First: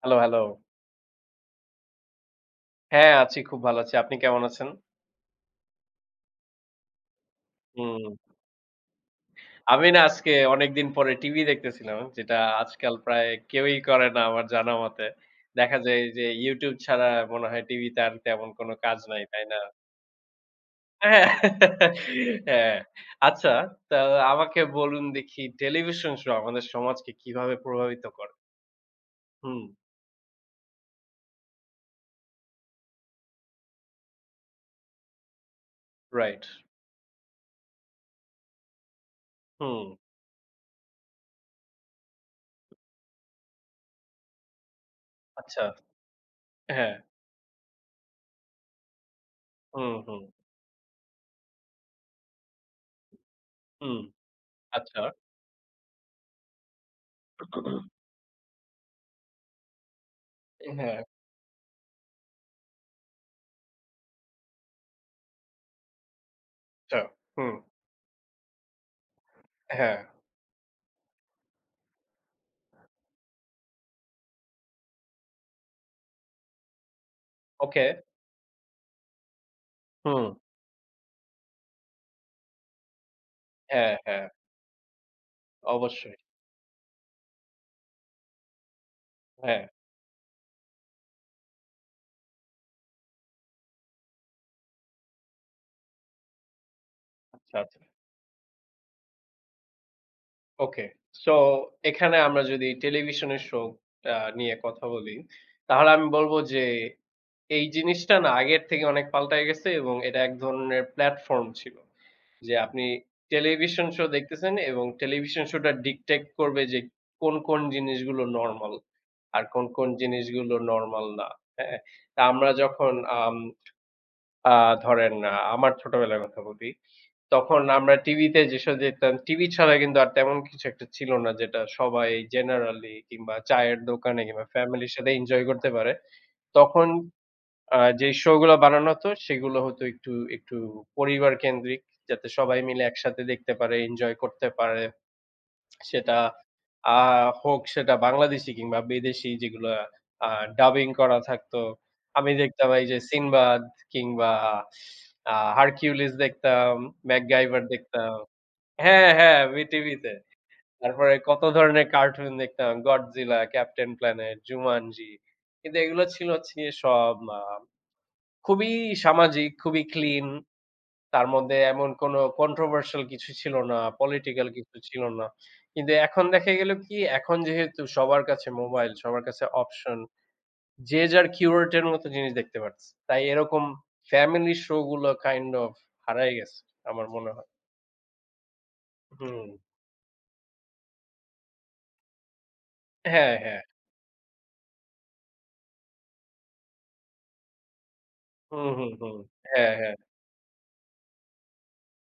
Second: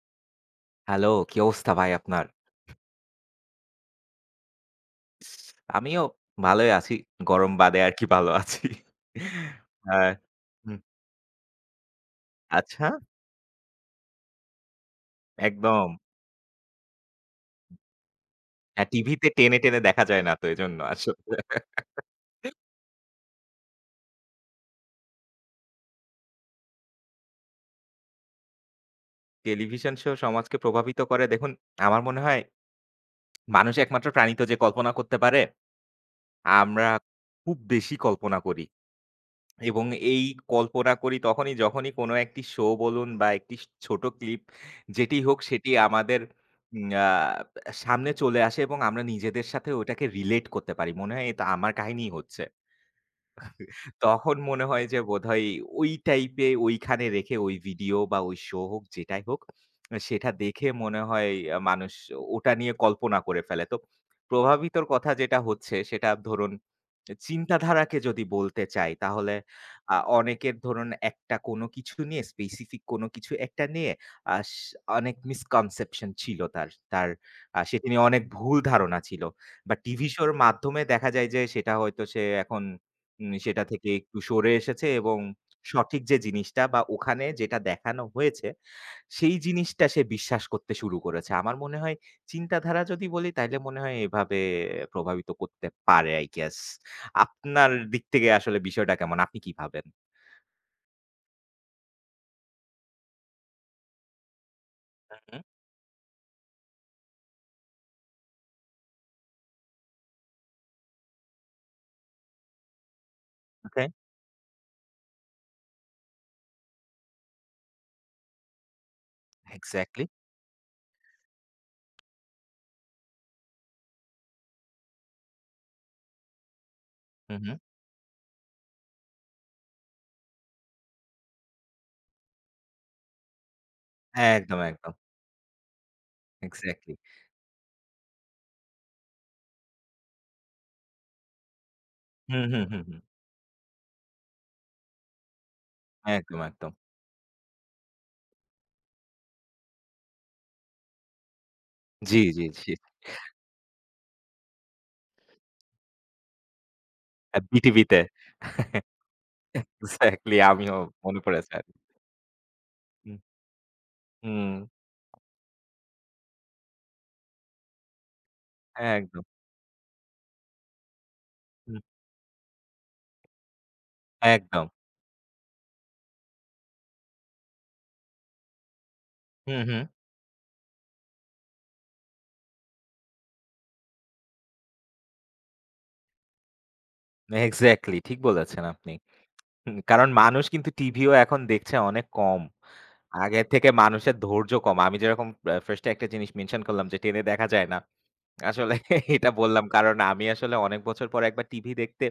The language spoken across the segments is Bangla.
Hello, hello. হ্যালো, কি অবস্থা ভাই আপনার? হ্যাঁ, আছি খুব ভালো আছি। আপনি কেমন আছেন? আমিও ভালোই আছি। গরম বাদে আরকি হুম। ভালো আছি। আমি না হ্যাঁ। আজকে হুম। অনেকদিন পরে টিভি দেখতেছিলাম, যেটা আচ্ছা, আজকাল প্রায় কেউই করে না আমার জানা মতে। দেখা একদম। যায় যে YouTube ছাড়া মনে হয় টিভিতে আর তেমন কোনো হ্যাঁ, কাজ নাই, টিভিতে তাই টেনে, না? টেনে দেখা যায় না তো এজন্য হ্যাঁ, আসলে। হ্যাঁ। আচ্ছা, তা আমাকে বলুন দেখি টেলিভিশন শো আমাদের সমাজকে কিভাবে প্রভাবিত করে? হুম। টেলিভিশন শো সমাজকে প্রভাবিত করে দেখুন, আমার মনে হয় মানুষ একমাত্র প্রাণী তো যে কল্পনা করতে পারে। রাইট। আমরা খুব বেশি কল্পনা করি। হুম। এবং এই কল্পনা করি তখনই যখনই কোনো একটি শো বলুন বা একটি ছোট ক্লিপ যেটি হোক আচ্ছা। সেটি আমাদের উম হ্যাঁ। আ সামনে চলে আসে এবং আমরা নিজেদের সাথে হুম, ওটাকে হুম, রিলেট করতে পারি। মনে হয় এটা আমার কাহিনীই হচ্ছে। হুম। তখন মনে হয় যে আচ্ছা। বোধহয় ওই টাইপে ওইখানে রেখে ওই ভিডিও বা ওই শো হোক যেটাই হোক, সেটা দেখে হ্যাঁ। মনে হয় মানুষ ওটা নিয়ে কল্পনা করে ফেলে। তো প্রভাবিতর কথা যেটা হচ্ছে সেটা ধরুন আচ্ছা। হুম। চিন্তাধারাকে যদি বলতে চাই তাহলে হ্যাঁ। অনেকের ধরুন একটা কোনো কিছু নিয়ে স্পেসিফিক কোনো কিছু একটা নিয়ে আস অনেক মিসকনসেপশন ছিল তার। তার ওকে। সেটি নিয়ে অনেক ভুল ধারণা ছিল। বা টিভি হুম। শোর মাধ্যমে দেখা যায় যে সেটা হয়তো সে এখন সেটা থেকে হ্যাঁ, একটু হ্যাঁ। সরে এসেছে এবং সঠিক অবশ্যই। যে জিনিসটা বা ওখানে যেটা দেখানো হয়েছে, সেই হ্যাঁ। জিনিসটা সে বিশ্বাস করতে শুরু করেছে। আমার মনে হয় চিন্তাধারা যদি বলি তাইলে মনে হয় এভাবে প্রভাবিত করতে পারে I guess. আচ্ছা, আপনার আচ্ছা। দিক থেকে আসলে বিষয়টা কেমন? আপনি কি ভাবেন? ওকে। সো এখানে আমরা যদি টেলিভিশনের শো নিয়ে কথা বলি, হুম, হুম। তাহলে আমি বলব যে এই জিনিসটা না আগের থেকে অনেক পাল্টায় গেছে এবং এটা এক ধরনের প্ল্যাটফর্ম ছিল। যে আপনি ওকে, টেলিভিশন শো দেখতেছেন এবং টেলিভিশন শোটা ডিকটেক্ট করবে যে কোন জিনিসগুলো নরমাল আর কোন এক্সাক্টলি। জিনিসগুলো নরমাল না। হ্যাঁ? তা আমরা যখন আম আ ধরেন আমার ছোটবেলার কথা বলি। হু, হুম। তখন আমরা টিভিতে যেসব দেখতাম, টিভি ছাড়া কিন্তু আর তেমন কিছু একটা ছিল না যেটা সবাই জেনারেলি কিংবা চায়ের দোকানে কিংবা একদম, একদম। ফ্যামিলির সাথে এনজয় করতে পারে। তখন এক্সাক্টলি। যে শো গুলো বানানো হতো সেগুলো হতো একটু পরিবার কেন্দ্রিক যাতে হুম, সবাই হুম, মিলে হুম, হুম। একসাথে দেখতে পারে, এনজয় করতে পারে। সেটা একদম, একদম। আ হোক সেটা বাংলাদেশী কিংবা বিদেশি যেগুলো আ ডাবিং করা থাকতো। জি, আমি জি, দেখতাম জি। এই যে 'সিনবাদ' কিংবা 'হারকিউলিস' দেখতাম, 'ম্যাকগাইভার' বিটিভিতে। দেখতাম। হ্যাঁ, হ্যাঁ, VTV তে। এক্সাক্টলি আমিও তারপরে মনে কত পড়েছে আরকি। ধরনের কার্টুন দেখতাম। হুম, Godzilla, Captain Planet, হুম। Jumanji। কিন্তু এগুলো ছিল হচ্ছে গিয়ে সব খুবই একদম। সামাজিক, খুবই ক্লিন। তার মধ্যে হুম। এমন কোন controversial কিছু ছিল না, পলিটিক্যাল একদম। কিছু ছিল না। কিন্তু এখন দেখা গেল কি এখন যেহেতু সবার কাছে মোবাইল, সবার কাছে হুম, হুম। অপশন, যে যার curated এর মতো জিনিস দেখতে পারছে। তাই এরকম ফ্যামিলি শো গুলো কাইন্ড অফ হারায় গেছে আমার মনে হয়। এক্সাক্টলি ঠিক বলেছেন আপনি। হুম। হুম, কারণ মানুষ কিন্তু টিভিও এখন দেখছে অনেক কম। হ্যাঁ, আগের হ্যাঁ। থেকে মানুষের ধৈর্য কম। আমি যেরকম 1st এ একটা জিনিস মেনশন করলাম যে টেনে দেখা যায় না। হুম, আসলে হুম, হুম। এটা বললাম হ্যাঁ, হ্যাঁ। কারণ আমি আসলে অনেক বছর পরে একবার টিভি দেখতে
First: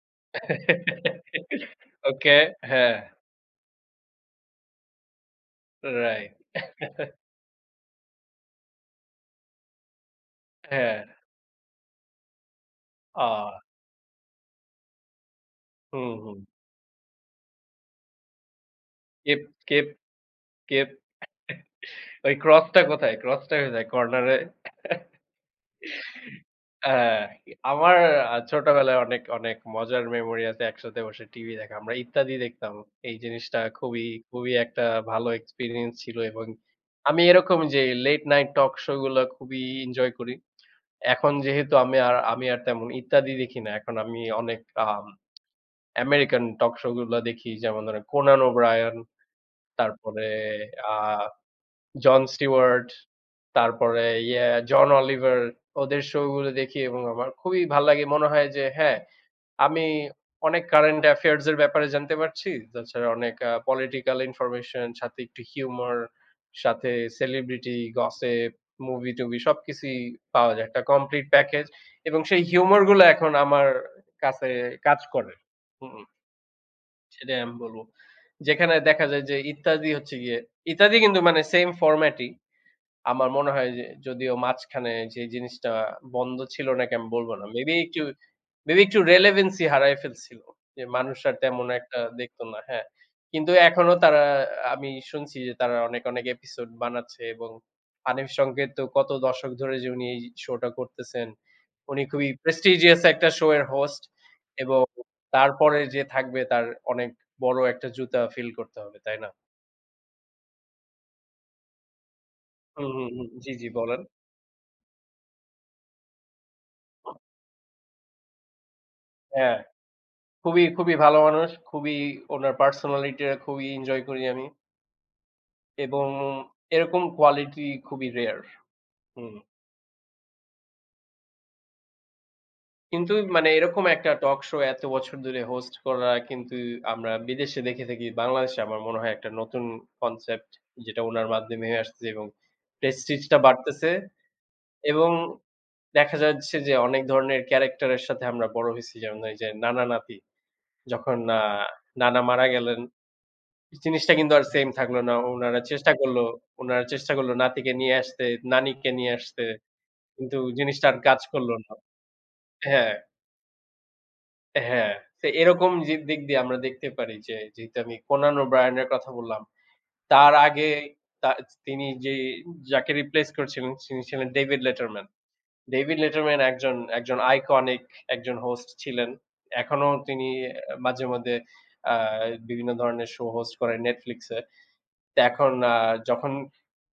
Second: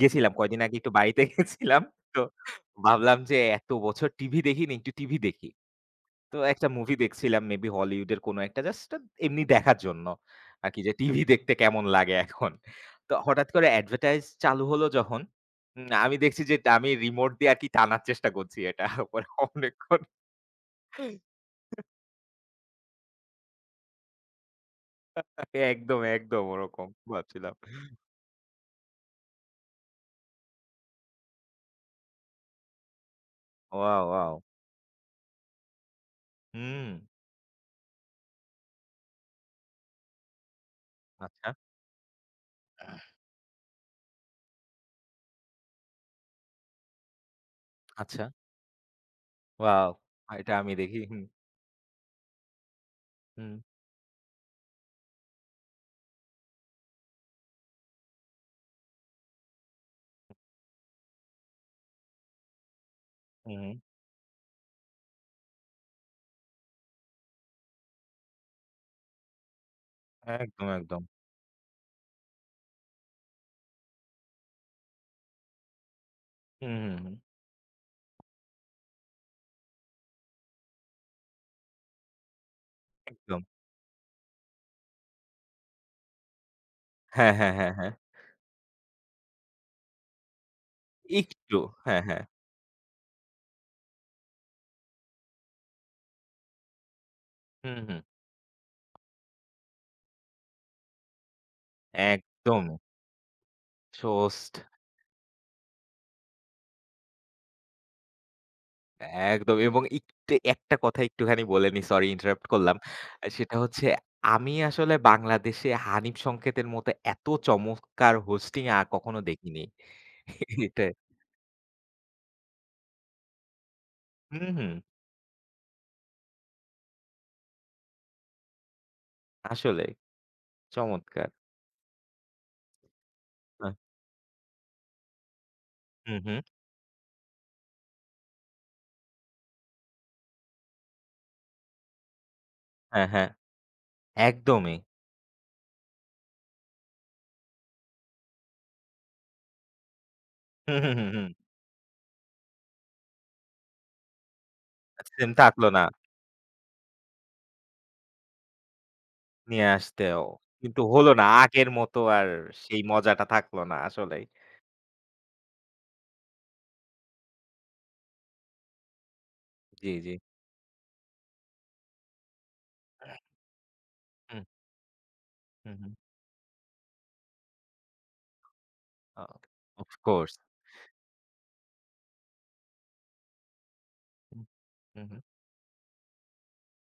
গেছিলাম। কয়দিন আগে একটু বাড়িতে গেছিলাম। তো ওকে। হ্যাঁ। ভাবলাম যে এত বছর টিভি দেখিনি, একটু টিভি দেখি। রাইট। তো একটা মুভি দেখছিলাম মেবি হলিউডের কোনো একটা জাস্ট এমনি দেখার জন্য। আরকি যে হ্যাঁ। টিভি দেখতে কেমন লাগে এখন। তো আ হঠাৎ করে অ্যাডভার্টাইজ চালু হলো যখন, হুম, আমি হুম। দেখছি যে আমি রিমোট দিয়ে আরকি টানার চেষ্টা করছি এটা। পরে কিপ, কিপ, অনেকক্ষণ কিপ। ওই ক্রসটা কোথায়? ক্রসটা কোথায়? কর্নারে? একদম, একদম ওরকম হ্যাঁ, ভাবছিলাম। আমার ছোটবেলায় অনেক মজার মেমোরি আছে একসাথে বসে টিভি দেখা। আমরা ইত্যাদি দেখতাম। এই জিনিসটা ওয়াও, ওয়াও! খুবই একটা ভালো এক্সপেরিয়েন্স ছিল এবং হুম। আমি এরকম যে লেট নাইট টক শো গুলা খুবই এনজয় করি। এখন আচ্ছা, যেহেতু আমি আর তেমন ইত্যাদি দেখি না। এখন আমি অনেক আম আমেরিকান টক শো গুলা দেখি। যেমন ধরেন আচ্ছা। Conan O'Brien, wow! তারপরে এটা আমি আ দেখি। হুম, জন স্টিওয়ার্ট, হুম, তারপরে ইয়ে জন অলিভার ওদের শো গুলো দেখি এবং আমার খুবই ভাল লাগে। মনে হয় যে হ্যাঁ আমি অনেক কারেন্ট অ্যাফেয়ার্স এর ব্যাপারে জানতে পারছি। তাছাড়া অনেক হুম, পলিটিক্যাল ইনফরমেশন, সাথে একটু হিউমর, সাথে সেলিব্রিটি গসিপ, মুভি-টুভি সবকিছুই পাওয়া যায়। একদম, একটা একদম। কমপ্লিট প্যাকেজ এবং সেই হিউমর গুলো এখন আমার কাছে কাজ করে। হুম, হুম, হুম, হুম। সেটাই আমি বলব। যেখানে দেখা যায় যে ইত্যাদি হচ্ছে গিয়ে ইত্যাদি কিন্তু মানে সেইম ফরম্যাটই। আমার একদম। মনে হয় যে যদিও মাঝখানে যে জিনিসটা বন্ধ ছিল নাকি আমি বলব হ্যাঁ, না। হ্যাঁ, হ্যাঁ, হ্যাঁ। মেবি একটু relevancy হারায় ফেলছিল। যে মানুষ আর একটু। তেমন একটা হ্যাঁ, হ্যাঁ। দেখত না। হ্যাঁ। কিন্তু এখনো তারা আমি শুনছি যে তারা অনেক এপিসোড বানাচ্ছে এবং হুম, হুম। হানিফ সংকেত তো কত দশক ধরে যে উনি এই শোটা করতেছেন। উনি খুবই একদম। prestigious একটা শো এর হোস্ট Toast এবং তারপরে যে থাকবে তার অনেক বড় একটা জুতা ফিল করতে হবে, তাই না? একদম এবং একটু একটা কথা একটুখানি বলে নিই, সরি ইন্টারাপ্ট করলাম। হুম, হুম, হুম। জি, সেটা জি হচ্ছে বলেন। আমি আসলে বাংলাদেশে হানিফ সংকেতের মতো এত চমৎকার হোস্টিং কখনো হ্যাঁ, দেখিনি। এটাই খুবই ভালো মানুষ। খুবই ওনার পার্সোনালিটি টা খুবই এনজয় করি আমি। হুম, হুম, এবং এরকম কোয়ালিটি খুবই রেয়ার। হুম। আসলে চমৎকার। কিন্তু মানে আ এরকম একটা টক শো এত বছর ধরে হোস্ট করা হুম, হুম, কিন্তু আমরা বিদেশে দেখে থাকি। বাংলাদেশে আমার মনে হয় একটা নতুন কনসেপ্ট যেটা উনার মাধ্যমে হয়ে আসছে এবং হ্যাঁ, হ্যাঁ, প্রেস্টিজটা বাড়তেছে একদমই। এবং দেখা যাচ্ছে যে অনেক ধরনের ক্যারাক্টারের সাথে আমরা বড় হইছি। যেমন এই যে নানা-নাতি। হুম, হুম, হুম, যখন হুম। নানা মারা গেলেন, জিনিসটা কিন্তু আর সেম থাকলো না। সেম উনারা থাকলো না চেষ্টা করল উনারা চেষ্টা করল নাতিকে নিয়ে আসতে, নানিকে নিয়ে আসতে। নিয়ে আসতেও। কিন্তু কিন্তু জিনিসটা আর হলো কাজ না করল আগের না। মতো আর সেই হ্যাঁ, মজাটা থাকলো না আসলেই। হ্যাঁ। তো এরকম যে দিক দিয়ে আমরা দেখতে পারি যে, যেহেতু আমি কোনান ওব্রায়ানের কথা বললাম। জি, জি। তার আগে তা তিনি যে যাকে রিপ্লেস করছিলেন তিনি ছিলেন হুম, ডেভিড লেটারম্যান। হুম, হুম। ডেভিড লেটারম্যান একজন একজন আইকনিক একজন হোস্ট ছিলেন। এখনো তিনি অফকোর্স। মাঝে মধ্যে আ বিভিন্ন ধরনের শো হোস্ট করেন Netflix এ। হুম, হুম, তো হুম। এখন যখন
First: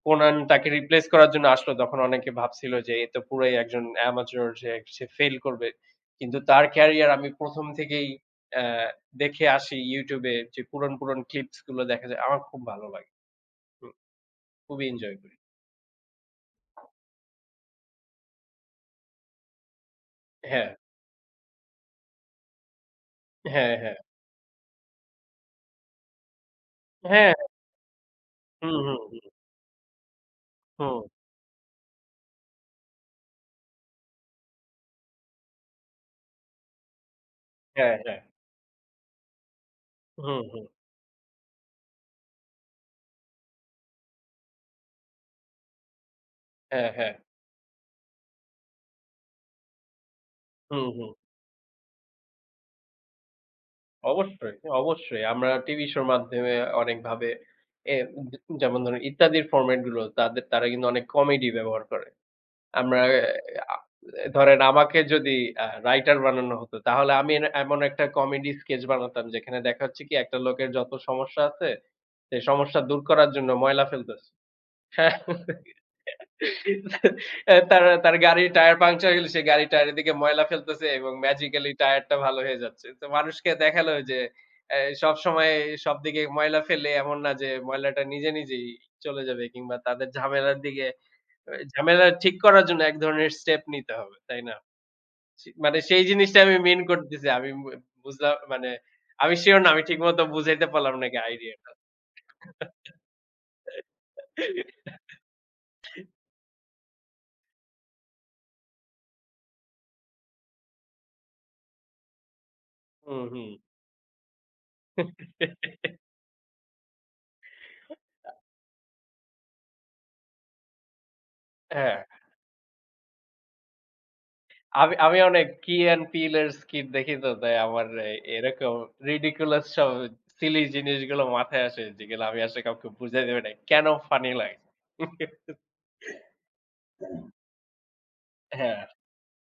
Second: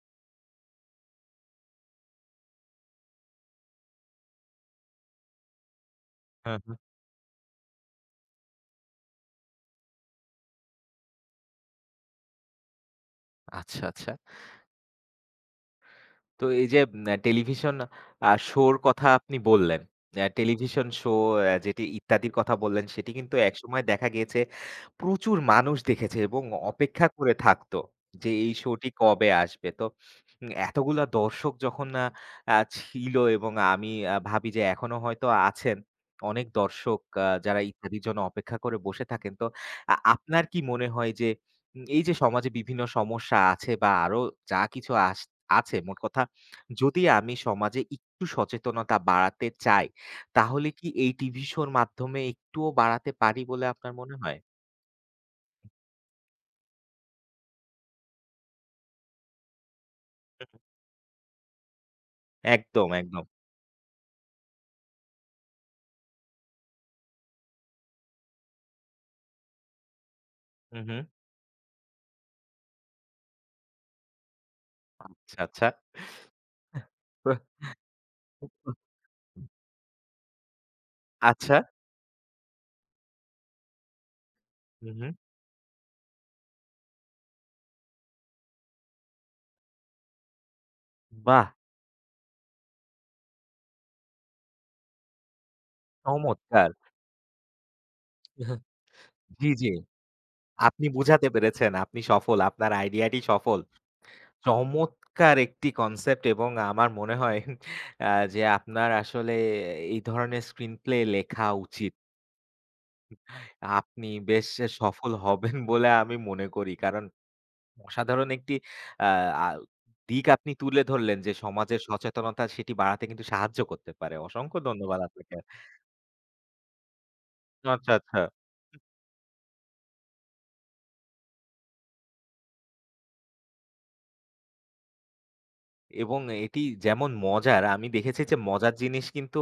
কোনান তাকে রিপ্লেস করার জন্য আসলো, তখন অনেকে ভাবছিল যে এ তো পুরাই একজন amateur যে সে ফেইল করবে। কিন্তু হ্যাঁ, তার হ্যাঁ। ক্যারিয়ার আমি ১ম থেকেই অ্যা দেখে আসি YouTube এ যে পুরন ক্লিপস গুলো দেখা যায়। আমার খুব ভালো লাগে। আচ্ছা, হুম, আচ্ছা। খুবই এনজয় করি। তো এই যে টেলিভিশন শো র কথা আপনি বললেন। হ্যাঁ, টেলিভিশন শো যেটি ইত্যাদির কথা বললেন সেটি কিন্তু হ্যাঁ, একসময় হ্যাঁ। দেখা গিয়েছে প্রচুর মানুষ দেখেছে এবং অপেক্ষা হ্যাঁ। করে থাকতো যে এই হুম, শোটি হুম, হুম, কবে আসবে। তো এতগুলা হুম। দর্শক যখন না ছিল এবং আমি ভাবি যে এখনো হয়তো আছেন। অনেক দর্শক যারা হ্যাঁ, ইত্যাদির হ্যাঁ। জন্য অপেক্ষা করে বসে থাকেন। তো হুম, আপনার কি হুম। মনে হয় যে এই যে সমাজে বিভিন্ন সমস্যা আছে বা আরো যা কিছু আছে মোট কথা হ্যাঁ, যদি হ্যাঁ। আমি সমাজে একটু সচেতনতা বাড়াতে চাই তাহলে হুম, কি হুম। এই টিভি শোর মাধ্যমে একটুও বাড়াতে পারি বলে আপনার মনে হয়? অবশ্যই, অবশ্যই। আমরা টিভি শোর মাধ্যমে অনেকভাবে এ যে যেমন ধরেন ইত্যাদির ফরমেট গুলো তাদের হুম, হুম। তারা কিন্তু অনেক কমেডি ব্যবহার করে। একদম, আমরা এ একদম। আ ধরেন আমাকে যদি রাইটার বানানো হতো তাহলে আমি এমন একটা কমেডি স্কেচ বানাতাম যেখানে দেখা হচ্ছে কি একটা লোকের হুম, যত হুম। সমস্যা আছে সেই সমস্যা দূর করার জন্য ময়লা ফেলতেছে। হ্যাঁ। আচ্ছা, আচ্ছা। তার তার গাড়ির টায়ার পাংচার হয়ে গেলে সে গাড়ির টায়ারের দিকে ময়লা ফেলতেছে এবং আচ্ছা। ম্যাজিক্যালি টায়ারটা ভালো হয়ে যাচ্ছে। তো মানুষকে দেখালো যে হুম, হুম। সবসময় সবদিকে ময়লা ফেললে এমন না যে ময়লাটা নিজে নিজেই চলে যাবে কিংবা তাদের ঝামেলার দিকে বাহ! ঝামেলা ঠিক করার জন্য এক ধরনের স্টেপ নিতে হবে। তাই না? সে মানে সেই জিনিসটা আমি চমৎকার! মিন করতেছি। আমি বু বুঝলাম মানে আমি জি, সিউর না জি। আমি ঠিকমতো বুঝাইতে আপনি পারলাম নাকি বুঝাতে আইডিয়াটা। পেরেছেন। আপনি সফল। আপনার আইডিয়াটি সফল। চমৎকার একটি কনসেপ্ট এবং আমার মনে হয় যে আপনার আসলে এই ধরনের স্ক্রিনপ্লে লেখা উচিত। হুম, হুম। আপনি বেশ সফল হবেন বলে আমি মনে করি। কারণ অসাধারণ একটি আ আ দিক আপনি তুলে ধরলেন যে সমাজের হ্যাঁ। সচেতনতা সেটি বাড়াতে কিন্তু সাহায্য করতে পারে। অসংখ্য আমি ধন্যবাদ আমি আপনাকে। অনেক Key and Peele এর skit দেখি তো তাই আমার আচ্ছা, আচ্ছা। এরকম ridiculous সব silly জিনিসগুলো মাথায় আসে যেগুলো আমি আসলে কাউকে বুঝাইতে পারি নাই। কেন funny লাগে? এবং এটি যেমন মজার, আমি দেখেছি যে মজার হ্যাঁ, জিনিস কিন্তু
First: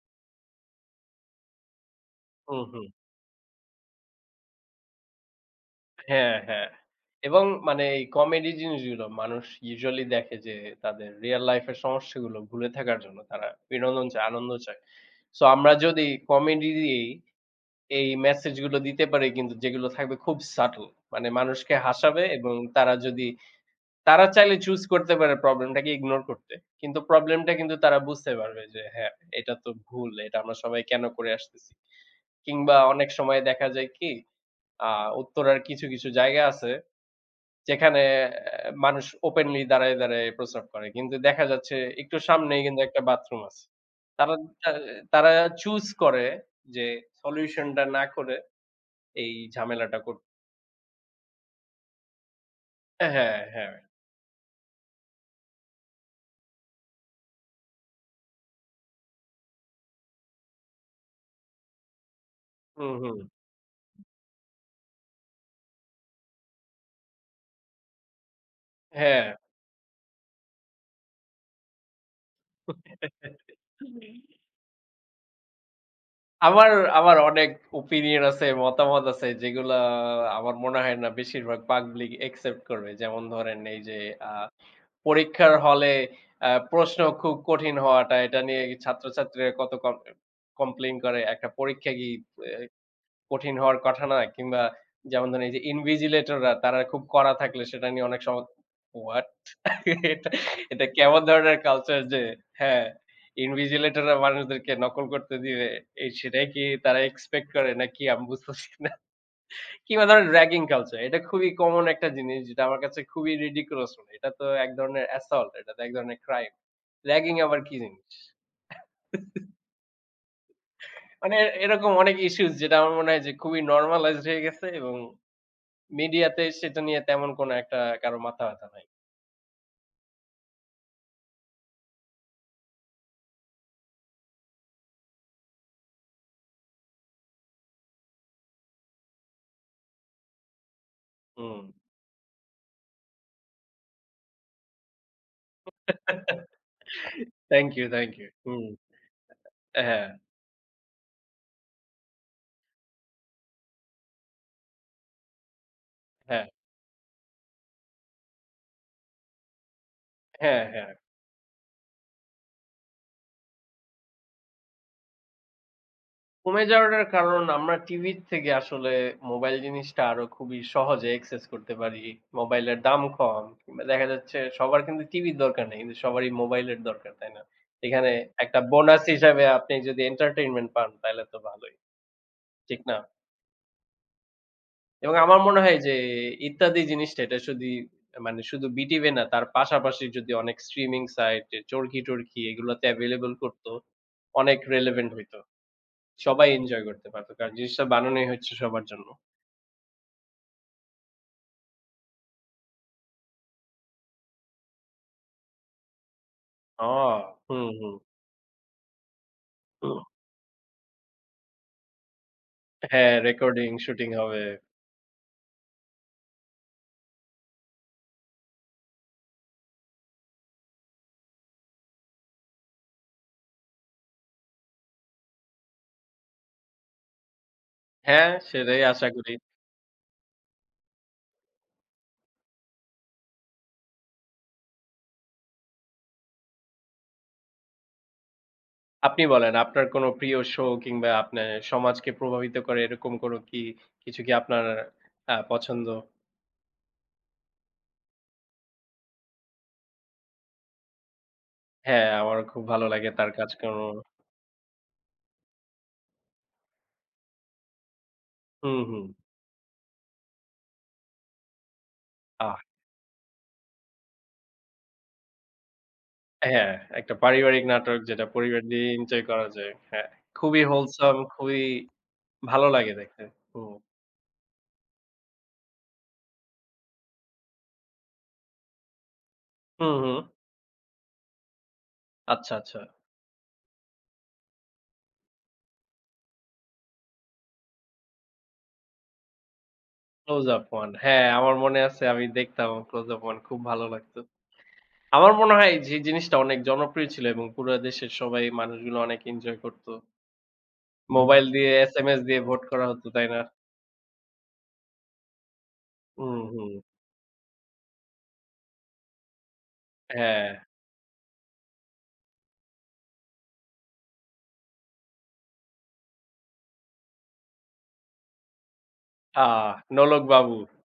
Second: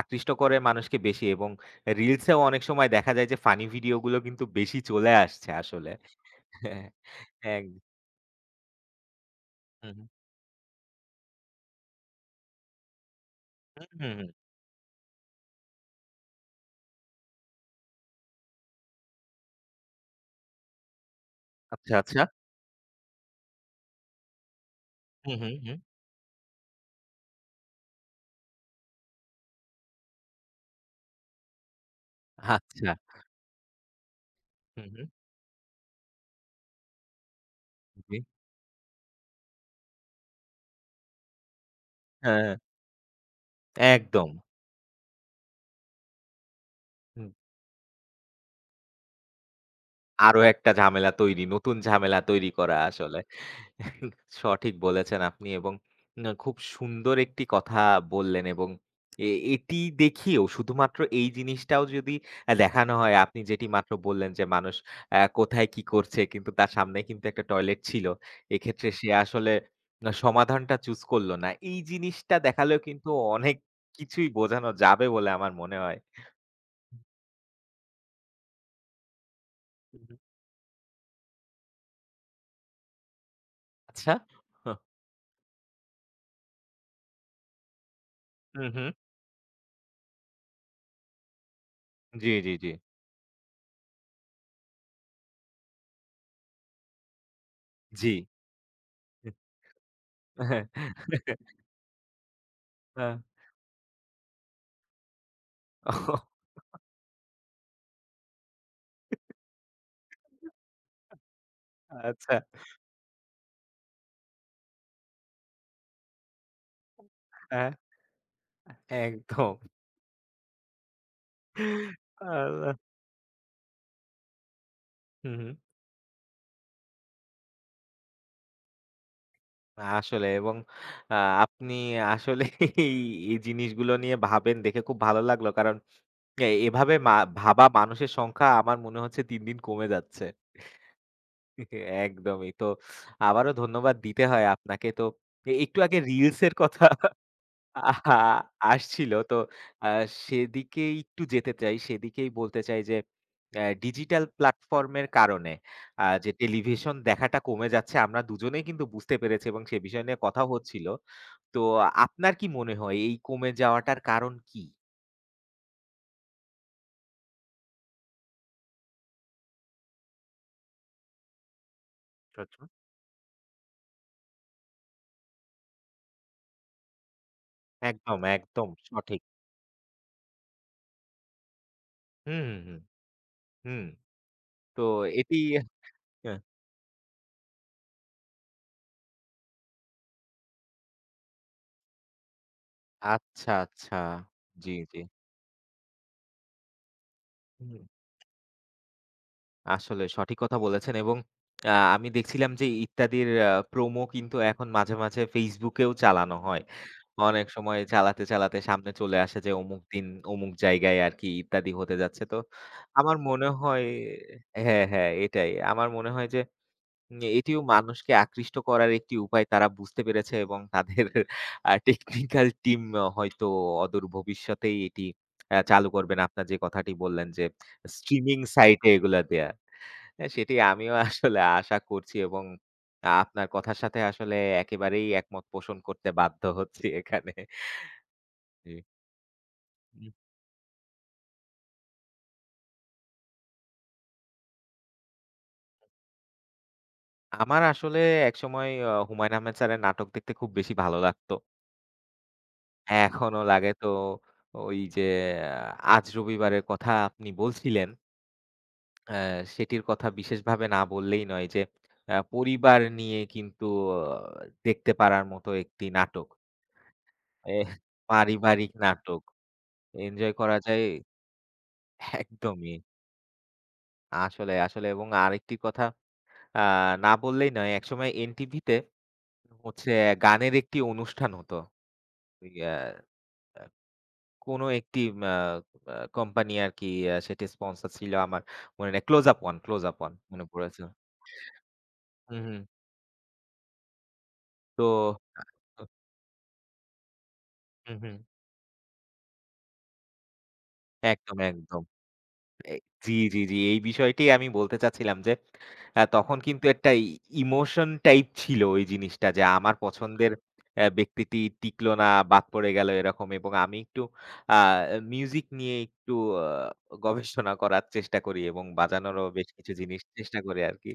আকৃষ্ট করে মানুষকে বেশি এবং রিলসেও হুম, অনেক হুম। সময় দেখা যায় যে ফানি ভিডিও গুলো কিন্তু বেশি চলে আসছে আসলে। হ্যাঁ, হ্যাঁ। হ্যাঁ, এবং এক মানে এই কমেডি জিনিসগুলো মানুষ হুম, হুম, usually দেখে যে তাদের real life এর সমস্যাগুলো ভুলে থাকার জন্য তারা হুম, বিনোদন হুম। চায়, হুম। আনন্দ চায়। সো আমরা যদি কমেডি দিয়েই এই মেসেজগুলো দিতে পারি কিন্তু যেগুলো থাকবে খুব subtle মানে মানুষকে আচ্ছা, আচ্ছা। হাসাবে এবং তারা চাইলে চুজ করতে পারে হুম, হুম, হুম। প্রবলেমটাকে ইগনোর করতে। কিন্তু প্রবলেমটা কিন্তু তারা বুঝতে পারবে যে হ্যাঁ, এটা তো ভুল। এটা আমরা সবাই কেন করে আসতেছি? কিংবা আচ্ছা। অনেক সময় দেখা যায় কি হুম, আ হুম। উত্তরার কিছু জায়গা আছে যেখানে জি। মানুষ ওপেনলি দাঁড়ায় প্রস্রাব করে। কিন্তু দেখা যাচ্ছে একটু হ্যাঁ, সামনেই কিন্তু একটা বাথরুম আছে। একদম। তারা তা তারা চুজ করে যে সলিউশনটা না করে এই ঝামেলাটা করতে। আরো একটা ঝামেলা তৈরি, নতুন ঝামেলা তৈরি করা আসলে। হ্যাঁ, হ্যাঁ। সঠিক বলেছেন আপনি এবং না খুব সুন্দর একটি কথা বললেন এবং এ এটি দেখিয়েও শুধুমাত্র এই জিনিসটাও যদি দেখানো হুম, হয় হুম। আপনি যেটি মাত্র বললেন যে মানুষ কোথায় কি করছে কিন্তু তার সামনে কিন্তু একটা টয়লেট ছিল। এক্ষেত্রে সে হ্যাঁ। আসলে সমাধানটা চুজ করল না। এই জিনিসটা দেখালেও কিন্তু অনেক কিছুই বোঝানো যাবে বলে আমার মনে হয়। আমার আমার অনেক ওপিনিয়ন আছে, মতামত আছে যেগুলা হুম, হুম। আমার মনে হয় না বেশিরভাগ পাবলিক একসেপ্ট করবে। যেমন ধরেন এই যে আচ্ছা। আ পরীক্ষার হলে প্রশ্ন খুব কঠিন হওয়াটা এটা নিয়ে হুম, হুম। ছাত্রছাত্রীরা কত কম কমপ্লেইন করে। একটা পরীক্ষা কি জি, জি, এ জি। কঠিন হওয়ার কথা না? কিংবা যেমন ধরেন এই যে ইনভিজিলেটররা তারা খুব কড়া থাকলে সেটা নিয়ে জি। অনেক সম হোয়াট? এটা হ্যাঁ। এটা কেমন ধরনের কালচার যে হ্যাঁ, হ্যাঁ। ইনভিজিলেটর রা মানুষদেরকে নকল করতে দিবে। এই সেটাই কি তারা এক্সপেক্ট করে নাকি আমি বুঝতেছি না। কিংবা ধরেন র্যাগিং কালচার। এটা খুবই কমন একটা আচ্ছা। জিনিস যেটা আমার কাছে খুবই ridiculous মনে হয়। এটা তো এক ধরনের assault এটা তো এক ধরনের ক্রাইম। র্যাগিং আবার হ্যাঁ, কি জিনিস? একদম। মানে এরকম অনেক ইস্যুস আল্লাহ! যেটা আমার মনে হয় যে খুবই নরমালাইজড হয়ে গেছে এবং হুম, হুম। মিডিয়াতে সেটা নিয়ে তেমন কোনো একটা কারো মাথা ব্যাথা নাই। আসলে এবং আ আপনি আসলেই এই এই জিনিসগুলো নিয়ে ভাবেন দেখে খুব ভালো লাগলো। কারণ এ এভাবে মা ভাবা মানুষের সংখ্যা আমার মনে হচ্ছে দিন, দিন কমে যাচ্ছে। হুম। একদমই। তো আবারও ধন্যবাদ দিতে হয় আপনাকে। তো একটু আগে রিলস এর কথা থ্যাংক ইউ, থ্যাংক আহা! ইউ। হুম। আসছিল। তো আ হ্যাঁ, সেদিকে একটু যেতে চাই। সেদিকেই বলতে চাই যে ডিজিটাল প্ল্যাটফর্ম এর কারণে যে হ্যাঁ, টেলিভিশন দেখাটা কমে যাচ্ছে আমরা দুজনেই কিন্তু বুঝতে পেরেছি এবং সে বিষয় নিয়ে কথাও হ্যাঁ, হচ্ছিল। হ্যাঁ। তো আপনার কি মনে হয় এই কমে যাওয়াটার কারণ কি? কমে যাওয়াটার কারণ আমরা টিভির থেকে আসলে মোবাইল জিনিসটা আরো খুবই সহজে অ্যাক্সেস করতে পারি। আচ্ছা। মোবাইলের দাম কম কিংবা দেখা যাচ্ছে সবার কিন্তু টিভির দরকার নেই। কিন্তু সবারই মোবাইলের দরকার, তাই না? এখানে একদম, একটা একদম বোনাস সঠিক। হিসাবে আপনি যদি এন্টারটেইনমেন্ট পান তাহলে তো ভালোই। হুম, হুম, হুম। ঠিক না? হুম। তো এবং এটি আমার মনে হয় যে হ্যাঁ। ইত্যাদি জিনিসটা এটা শুধুই মানে শুধু বিটিভ এ না তার পাশাপাশি যদি অনেক স্ট্রিমিং সাইট এ চরকি-টরকি এগুলোতে এভেইলেবল আচ্ছা, করত, আচ্ছা। অনেক জি, জি। রিলেভেন্ট হইতো। সবাই এনজয় করতে পারত। কারণ জিনিসটা বানানোই হচ্ছে সবার জন্য। আসলে সঠিক কথা বলেছেন এবং আমি দেখছিলাম যে ইত্যাদির প্রোমো কিন্তু এখন মাঝে, মাঝে Facebook এও চালানো হয়। অ! অনেক হুম, সময় হুম, চালাতে, চালাতে সামনে চলে আসে যে অমুক হুম। দিন অমুক জায়গায় আরকি ইত্যাদি হতে যাচ্ছে। তো হ্যাঁ, আমার মনে রেকর্ডিং, হয় শুটিং হবে। হ্যাঁ, হ্যাঁ এটাই। আমার মনে হয় যে এটিও মানুষকে আকৃষ্ট করার একটি উপায় তারা বুঝতে পেরেছে এবং তাদের টেকনিক্যাল টিম হয়তো অদূর ভবিষ্যতেই এটি চালু করবেন। আপনার যে কথাটি বললেন যে হ্যাঁ, স্ট্রিমিং সেটাই সাইটে আশা এগুলা করি। দেয়া। হ্যাঁ, সেটি আমিও আসলে আশা করছি এবং আপনার কথার সাথে আসলে একেবারেই একমত পোষণ করতে বাধ্য হচ্ছি এখানে। জি। আপনি বলেন, আপনার কোনো উম প্রিয় শো কিংবা আপনার সমাজকে প্রভাবিত করে এরকম কোনো কি কিছু কি আপনার পছন্দ? আমার আসলে একসময় হুমায়ূন আহমেদ স্যারের নাটক দেখতে খুব বেশি ভালো লাগতো। হ্যাঁ, আমারও খুব ভালো লাগে তার এখনো লাগে কাজকর্ম। তো ওই যে আহ, আজ রবিবারের কথা আপনি বলছিলেন, হুম, হুম। আ সেটির কথা বিশেষভাবে না বললেই নয় যে আহ! পরিবার নিয়ে কিন্তু আহ, দেখতে পারার মতো একটি নাটক। হ্যাঁ, একটা পারিবারিক এহ নাটক যেটা পরিবার পারিবারিক দিয়ে নাটক। এনজয় করা যায়। হ্যাঁ, এনজয় করা খুবই যায় wholesome, খুবই ভালো একদমই। লাগে দেখতে। হুম। আসলে, আসলে এবং আরেকটি কথা আ না বললেই নয়। একসময় এনটিভিতে হচ্ছে হুম, হুম। গানের একটি অনুষ্ঠান হতো। ওই আচ্ছা, আ আচ্ছা। আ কোনো একটি মা আ কোম্পানি আরকি সেটি স্পন্সর ছিল আমার মনে নাই। Close up one, close up one মনে 'Close Up পড়েছে। One' হ্যাঁ, আমার মনে আছে আমি হুম, হুম। দেখতাম 'Close Up One' খুব ভালো লাগতো। তো আমার মনে হয় আ যে জিনিসটা অনেক জনপ্রিয় ছিল এবং পুরা হুম, দেশের হুম। সবাই মানুষগুলো অনেক এনজয় করত। একদম, মোবাইল দিয়ে একদম। SMS দিয়ে ভোট এ করা হতো, জি, তাই জি, না? জি। এই বিষয়টি আমি বলতে চাচ্ছিলাম যে, তখন হুম, কিন্তু হুম। একটা ইমোশন টাইপ ছিল ওই জিনিসটা যে, আমার পছন্দের হ্যাঁ। ব্যক্তিটি টিকলো না, বাদ পড়ে গেল এরকম এবং আমি একটু আ মিউজিক নিয়ে একটু আ গবেষণা করার চেষ্টা করি এবং বাজানোরও বেশ আহ! কিছু জিনিস নোলক চেষ্টা বাবু, করি আরকি।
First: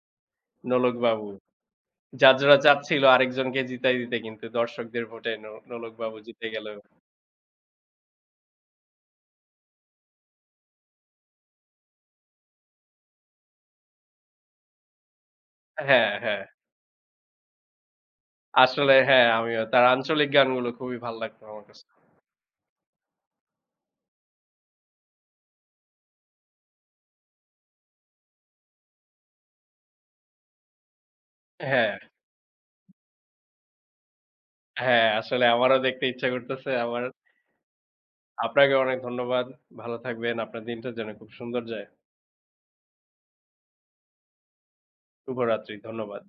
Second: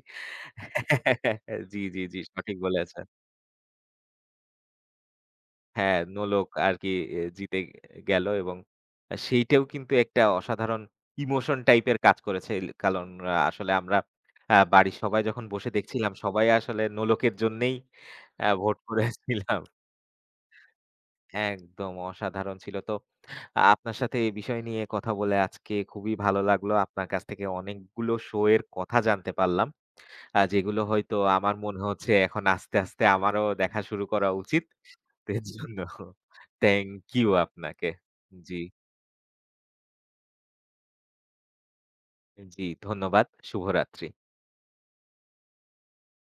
নোলক বাবু। জি, জি, জি। জাজরা সঠিক চাচ্ছিল বলেছেন। আরেকজনকে জিতায় দিতে কিন্তু দর্শকদের ভোটে নোলক হ্যাঁ, বাবু জিতে নোলক গেল। আরকি জিতে গেল এবং সেইটাও কিন্তু একটা অসাধারণ ইমোশন টাইপের কাজ করেছে। কারণ আসলে আমরা বাড়ির সবাই যখন বসে হ্যাঁ, দেখছিলাম হ্যাঁ। সবাই আসলে নোলকের জন্যেই ভোট আসলে হ্যাঁ, করেছিলাম। আমিও। তার আঞ্চলিক গানগুলো খুবই ভাল লাগতো আমার কাছে। একদম অসাধারণ ছিল। তো আপনার সাথে এই বিষয় নিয়ে কথা বলে আজকে খুবই ভালো লাগলো। আপনার কাছ থেকে অনেকগুলো শো এর কথা জানতে পারলাম। যেগুলো হয়তো আমার মনে হ্যাঁ, হচ্ছে এখন আস্তে, আস্তে আমারও দেখা শুরু করা উচিত। হ্যাঁ। মুহূর্তের আসলে জন্য। আমারও দেখতে ইচ্ছা করতেছে থ্যাংক আমার। ইউ আপনাকে। জি, আপনাকে অনেক ধন্যবাদ। ভালো থাকবেন। আপনার দিনটা যেন খুব সুন্দর যায়। জি ধন্যবাদ। শুভরাত্রি। শুভরাত্রি। ধন্যবাদ।